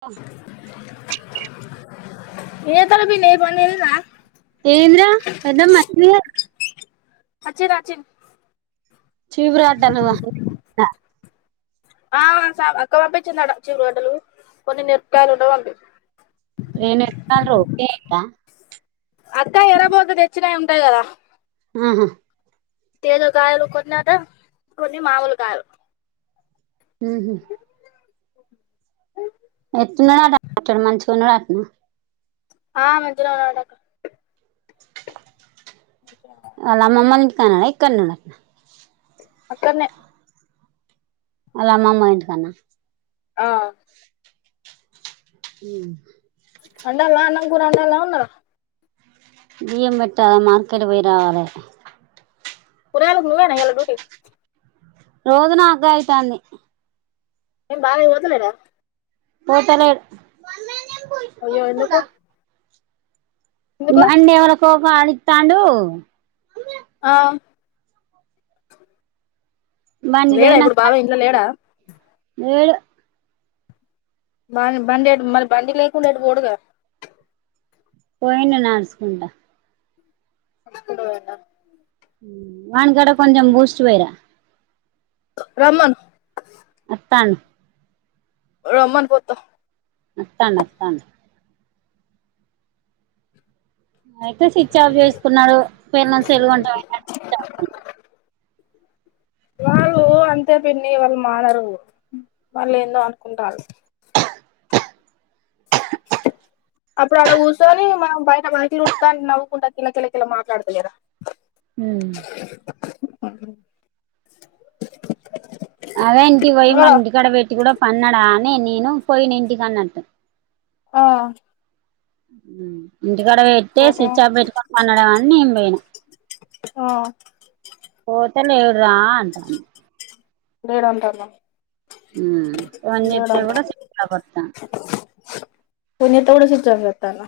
ఓ ఏ తడబీ నీ పనిఅయిందా ఏందిరా పెద్దమ్మ మట్ అచ్చిర్రా చిన్ చీవ్ రాడ్ అన్నవా [inaudible] [unintelligible] అక్క పంపిచ్చిందట చివురు గడలు కొన్ని మిర్ప్ కాయలుంటే పంపి [inaudible] అక్క అత్త ఎరబోతు తెచ్చినయి ఉంటాయి గదా ఆహా తేదోకాయలు కొన్ని అట కొన్ని మామూలు కాయలు ఊహూ [inaudible] మంచిగున్నడటనా ఆ మంచిగనే ఉన్నడట క ఆళ్ళమ్మమ్మని కానడా ఇక్కన్నున్నట్నా అక్కన్నే ఆళ్ళ అమ్మమ్మోళ్ళ ఇంటి కాన్నా ఆ ఊ అండాల్నా అన్నం కూర అండాలా ఉన్నరా బియ్యం పెట్టాల మార్కెట్ పోయి రావాలె కొయాళ్కు నువ్వేనా ఎలా డూటీ రోజు నాగా కాలుతోంది నేను బాగా ఎరుతున్నానా పోతనే అయ్యో ఎందుకు ఎందుకు అన్నే వరస వాడుతాండు ఆ లేడా ఇప్పుడు బావ ఇంట్లో లేడా లేడూ బ బండి అ మళ్ళీ బండి లేకుండా అటు పోడూకదా పోయిన నడుచుకుంటా అకుడుద వణగాడం కొంచెం బూస్ట్ వైరా రమ్మను వస్తాను రమ్మను పోతా వస్తాను వస్తాను అయితే స్విచ్ ఆఫ్ చేసుకున్నాడు పల్లుగుంటా వాళ్ళు అంతే పిన్ని వాళ్ళు మారారు వాళ్ళ ఏందో అనుకుంటారు అప్పుడు అడ కూర్చోని మనం బయట వాకిలి ఉడుత్తాం అని నవ్వుకుంటా కిల్లకిలకిల మాట్లాడతలేదా. ఉమ్ అన్నం అదే ఇంటికి పోయి మన ఇంటి కడ పెట్టి కూడా పన్నడా అని నేను పోయిన ఇంటికి అన్నట్టు ఆ ఉనా ఊ ఇంటికాడ పెట్టి పోతే స్విచ్ ఆప్ పెట్టుకొని పండడేమో అని నేను ఆ పోయిన ఇత్తనే ఏ రా అంట లేేడంటారు ఫోన్ చేస్తే కూడా స్విచ్ ఆఫ్ వత్తంది. పిన్నీతో కూడ స్విచ్చాఫ్ వత్తందా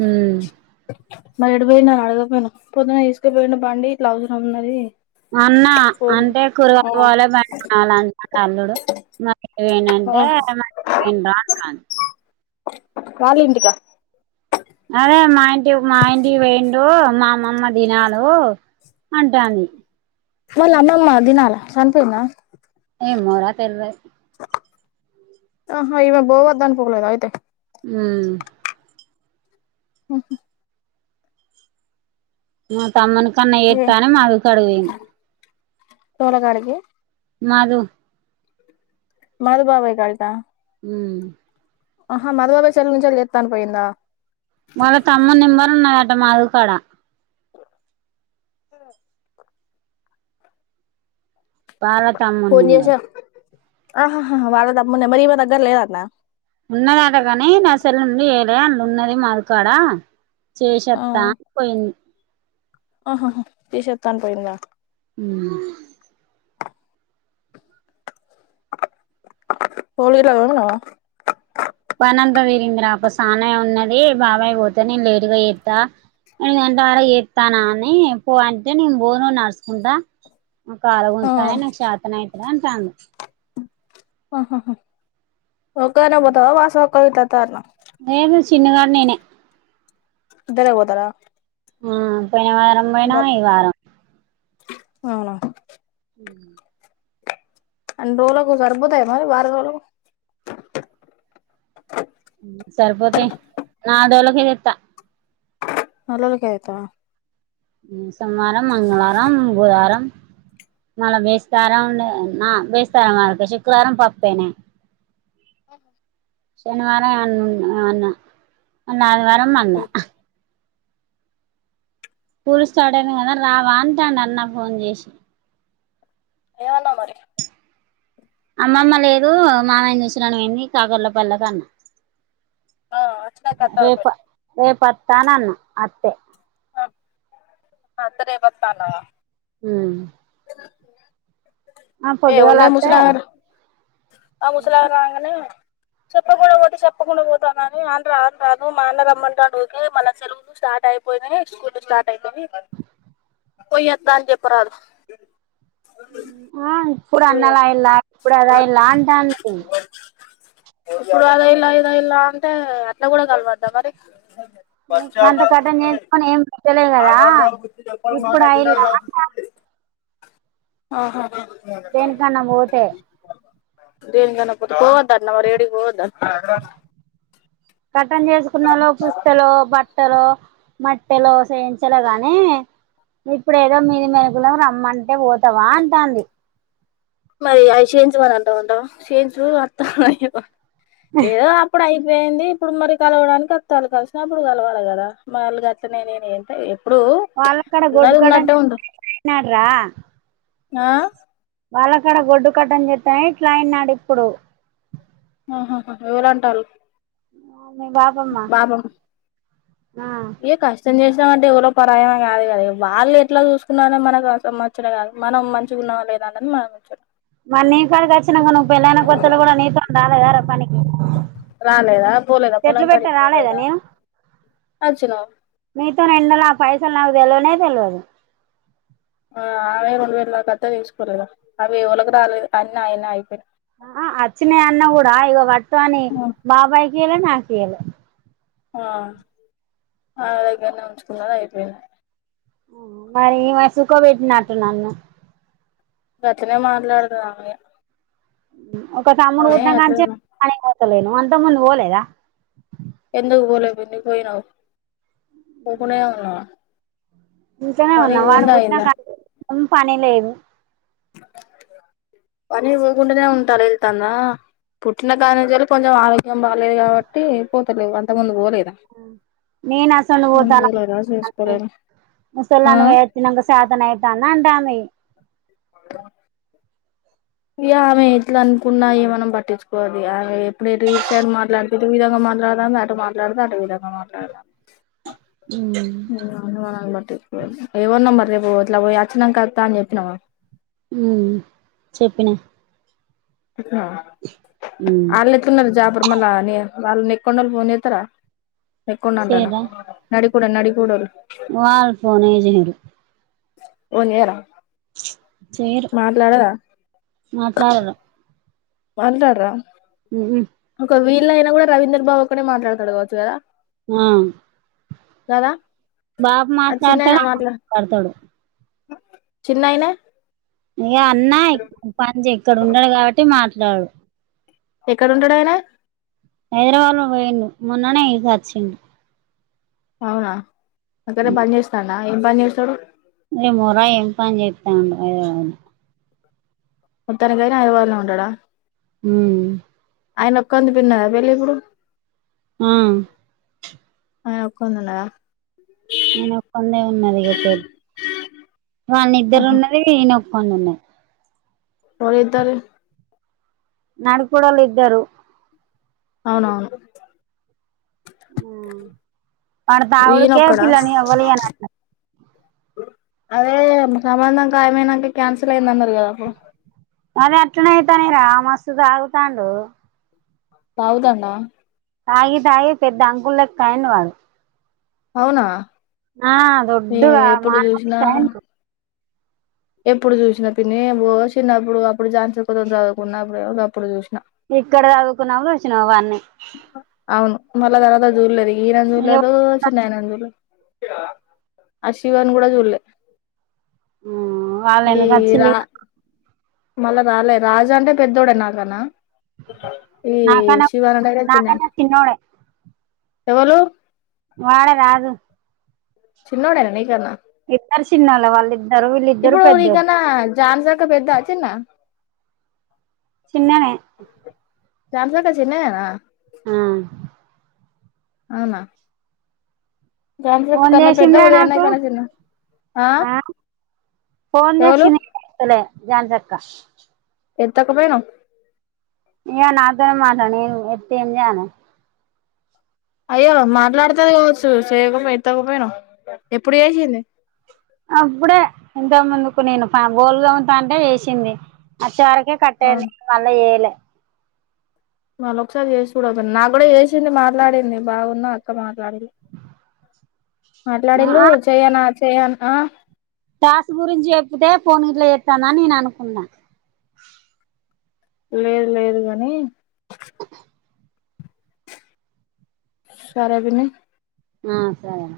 ఉమ్ మరి ఎటు పోయిండు అడకపోయాను పొద్దున్న తీసుకపోయిను బండి ఇట్లా అవసరం ఉంది అన్నా అంటే కూరగాయలు పోవాల బ చాల అంట అల్లుడు పోయిండు ఆ అంటే ఏమన్ రా వాళ్ళ ఇంటికా అదే మా ఇం మాయంటికి పోయిండు మామా దినాలు అంటాంది మళ్ళ అమ్మమ్మ దినాల సనిపోయిందా ఏ మోరా తెల్ ఆహో ఇమె బో వద్ద అను పోగలేద అయితే ఉమ్ హహ మా తమ్మన కు కన్న ఏతను మ కడుగు వేయండి తోలగాడికి మాధు మాధు బాబాయ్ కి వత్తా హుమ్మ్ ఆహా మధు బాబాయి చెల్లలి నుంచి వెళ్ళ చేత్తా అని పోయిందా వాళ్ళ తమ్ముణ్ణి నంబర్ ఉన్నదంట మాధవ కాడ ఆ పాల తమ్మున్ నెంబర్ ఆహా హా హా వాళ్ల తమ్ముడి నంబర్ ఈమె దగ్గర లేదు అన్న ఉన్నదంటగాని నా సెల్ నుండి చేయాలన్ న్ ఉన్నది మాధు కాడా చూషోత్త పోయింది ఆహాహ తీషోత్తాన్ పోయింద ఉహ్మ్ బోర్లు గిట్ల తోమినవా పనంతా తీరింది రా ఒక స్నానం ఉన్నది. బాబాయ్ పోతే నేను లేటుగా ఏత్త ఇగ అంత వరకి చేస్తానా అని పో అంటే నేను బోను నడుసుకుంటా నాకు కాలు ఆ గుంజుతున్నాయి నాకు షాతన అైతే ఆనంటాండు ఆహాహా ఒక్కదానివే పోతావా వాస్ [unintelligible] అత్తరాట్న నేను చిన్నదానెన్నే ఇద్దరే పోతారా ఆహ్ పోయిన వారం పోయినా ఇద్దరు ఈ వారం అవునా అన్రోలకు సరీబోతయా మరి వారం రోలకు సరిపోతాయి నాలు రోలకే తెత్త నాలురోలకే తెత్తవా ఉహ్ సోమ్మరం, మంగళవారం, బుధవారం మల్ల బేస్తారం ఉండదు నా బేస్తారం వదు శుక్రరం పప్పేనే శనివారం అ అన్నా మొన్న ఆదివారం మల్ల కూలు స్టార్ట్ అయినయ్ కదా రావా అంటాండాన్న ఫోన్ చేశి ఎవన్నావ్ మరి అమ్మమ్మ లేదు మావయ్యని చూసిరాను పోయింది కాకర్ల పల్లకన్న ఆ అచ్చినాక వత్తాలే రేప పోయిరా రేపత్తానన్న అత్తే అత్తే రేపొత్తా అన్నవా ఉహ్మ్ ఉ [unintelligible] ఏ పొద్దుగాల ఉన్నాది అత్తే ముసలామెనూ ఆ ముసలామే రంగనే చెప్పకుండా పోతే చెప్పకుండా పోతానని అంటా రాదు మా అన్న రమ్మంటండు వదినే, మల్ల సెలవుకు స్టార్ట్ అయిపోయినాయి, స్కూల్ స్టార్ట్ అయిపోయినీ పొయ్యొత్త అని చెప్పరాదు. ఆ ఇప్పుడు పోయొద్దు అన్నలయిలా ఇప్పుడు అదయిలా అంటాంది. ఇప్పుడు అదయిల్లా, ఇదయిల్లా అంటే అట్లా కూడా కలవద్ద మరి దంత కట్ట చేసుకని ఏం [unintelligible] ఆగడ రా [unintelligible] ప చెప్ప మా ఇప్పుడు వినా అయిలా రా అంటాంది ఆహా దేనికన్నా పోతే టని ప బ తన్నవరు ఎడిపోద మట్టలు మట్టెలో చేయించలే గాని ఇప్పుడ ఏదో మీది మరుగులం రమ్మ అంటే పోతావా అంటాంది మరి అవి చేయించు అని అంటా ఉంటాం చేయించు అర్త అ ఏదో అడ వేంది ఇప్పుడు మరి కలవడానికి అళ కలిసిన అప్పుడు కలవాలి కదా మళ్ళ గ అట్నే నేను ఏంట వాళ్ళ కడ గొడ్ కడ మానాడ్రా ఆ వాళ్ళక్కడ గొడ్డు కట్టం చెత్తాయిట్లాయిన్నాడుప్పుడు ఆహాహ ఎవర అంటారు మీ బాపమ్మ బాబామ్ ఆ ఏ సంజ ం అంటే ఎవరో పరాయంమ కాదు కదా వాళ్ళు ఎట్లా చూసుకున్నారో మనకు అసం వచ్చర కాదు మనం మంచిగా ఉన్నా లేదా అన్నది మనం వచ్చం మరి నీ కాడికి వచ్చినాక నువ్వు పెళ్ళైన కొత్తలు కూడా నీతో రాలే గారు పనికి రాలేదా పోలేదా ఇట్లు పొలం పెట్టా కాడికి రాలేదా పోలేదా నేను వచ్చినావు మీతో రంండలాపాయ దు ఎల్వనేద తెల్ అదు ఆ ఆమె రెండు వేల ద కత్తా తీసుకోలేదు అవి ఎ ళకి రాలేదు అన్ని అయ అయిపోయి ఆ వచ్చిన అన్న కూడా ఇక వటు అని బాబాయ్ కల నా కేయాల ఆ ఆ దగ్గరనే ఉంచుకున్నాను అయిపోపో మరి మ సుఖం పెట్టినట్టు నన్ను గతనే మాట్లాడదాడి ఒక తమ్ముడు కూట్ కాని చెప్ప అతలేను అంతా ముందు ఓలేద ఎందుకు పోలే పి పోయినావు ఒకునేవున్నా ఇంకనే ఉన్నాం వాడు పుట్టినాకంటం పని లేదు పని పోకుంటూనే ఉంటారు వెళ్తుందా పుట్టిన కానిజ కొంచెం ఆరోగ్యం బాలేదు కాబట్టి పోతారు అంత ముందు పోలేదు నేను అసండి పోతాను పోలేదా చేసుకోలేదా ఆ ముసలాను వేచ్చినక శాతన అవుతాను అంటాను ఇ ఆమె ఎట్లా అనుకున్నాయి మనం పట్టించుకోవాలి ఆమె ఎప్పుడ సైడ్ మాట్లాడుతే ఈ విధంగా మాట్లాడదా అ అటు మాట్లాడదుా అటు విధంగా మాట్లాడదాం మా ఎమన్నా మరి రేపు అట్లా పోయి వచ్చినం కస్తా అని చెప్పినాము చెప్పిన అళ్లేతున్నారు జాప తర్మల్ అని వాళ్ళ న ఎక్క్కండ వాళ్ళ పోోన్తారా ఎకుండ ఉంటనా న కుడడాడి కూూడ మ వాల్ ఫోనేజరు మన్ేర సేరు మాట్లాడరు మాళ్లాడరా ఉహు కవి ఇలా అయినా కూడా రవీంద్రబాబు ఒకనే మాట్లాడడుడవచ్చుదా ఆ బాబు మాట్లాడతాడు ఆమ్ మాట్లాడతాడు చిన్నయినా ఇక అన్నా ప ఇక్కడ ఉండడు కాబట్టి మా ాడు ఎక్కడంటాడుయనా హైదరాబాద్ లో పోయిండు మొన్ననే ఇకచ్చిండు అవునా అగర బజేస్తా నా ఏం బా నిసోడు తప్ప అని చెప్తా ఉం అదే అ ముత్తనకయ అయబదు ఉండడా హ ఆయన ఒక్కంది పిన్నదా వెళ్ళి ఇప్పుడు ఆ ఆ ఒక్కన్నలయా నేన ఒక్కందే ఉన్నది గతే వాని ఇద్దరు ఆహా ఉన్నది ఈయనొ పన్న ఉన్నా ఎవలిద్దరు నడుకడలుద్దారు అవునవును అ తవిడుక ఈయనొక్కడా పిల్లనివళ ఏ అదే సంబంధం ఖయమనాక కన్సల్ అయింద అన్నారు కదా అ అద ఎట్నే అయితానే రా మస్తు తాగుతాండు హవుదన్న ఆయిదయి పెద్ద అంగులులక్కయన వాళ్ళ అవునా ఆ ఏ దొడ్డుగా ఎప్పుడు చూసినా మానయంట ఎప్పుడు చూసినా పి చిన్నప్పుడు అప్పుడు జాన్ర్ కోతం చదువుకున్నప్పుడు అప్పుడు చూసిన ఇక్కడ చదువుకున్నా వచ్చినవన్ని అవును మళ్ళా తర్వాత చూడలేది ఈ ఇగ నందుూలదు చిన్నయి నందుూలు ఆశివన్ కూడా చూల్లే వాళ్ళను రా చ్చిలి మళ్ళా రాలే రాజు అంటే పెద్దోడే నాకన్నా ఏ నాకన్నా శివనగరా చిన్నను నాకన్నా చిన్నోడే ఎవళ వాళ రాదు చిన్నోడనా నీకన్నా ఇద్దరు చిన్నాల వాళ్ళు ఇప్పుడు ఇకన్నా జాన్సాక పెద్ద చిన్న కు స్యాంసంగ్ చిన్ననా ఆ అవునా ఝాన్సీ అక్క ఫోన్ కన్నా పెద్ద చేసిన్ద్ర ఉదయ్ నాకు అన్నయ్య కన్నా చిన్న ఆ ఫోన్ ఎవలు చేసిందలే ధన్ రక్క ఎద్దకు భైనా న నాతోనే మాట న ఎతింజను అయ్యో మాట్లాడుతేది కావచ్చు చేయకపో ఎడతకపోయినా ఎప్పుడు చేసింది అప్పుడే ఇంత ముందుకు నేను బోల్గామ్ త అంటే వేసింది ఆ కట్టడి అవును మళ్ ఏళ మళ్ళ ఒకసారి చేసి చూడపోంది నా కూడా చేసింది మాట్లాడింది బాగున్న అక్క మాట్లాడింది మాట్లాడిళ్ళు ఆ చేయనా చేయాను ఆ టాస్క్ గురించి చెప్పితే ఫోన్ ఇట్ల చేత్తాందా అని నేను అనుకున్నా లేదు లేదు గని సరే పిన్ని ఆ సరే రా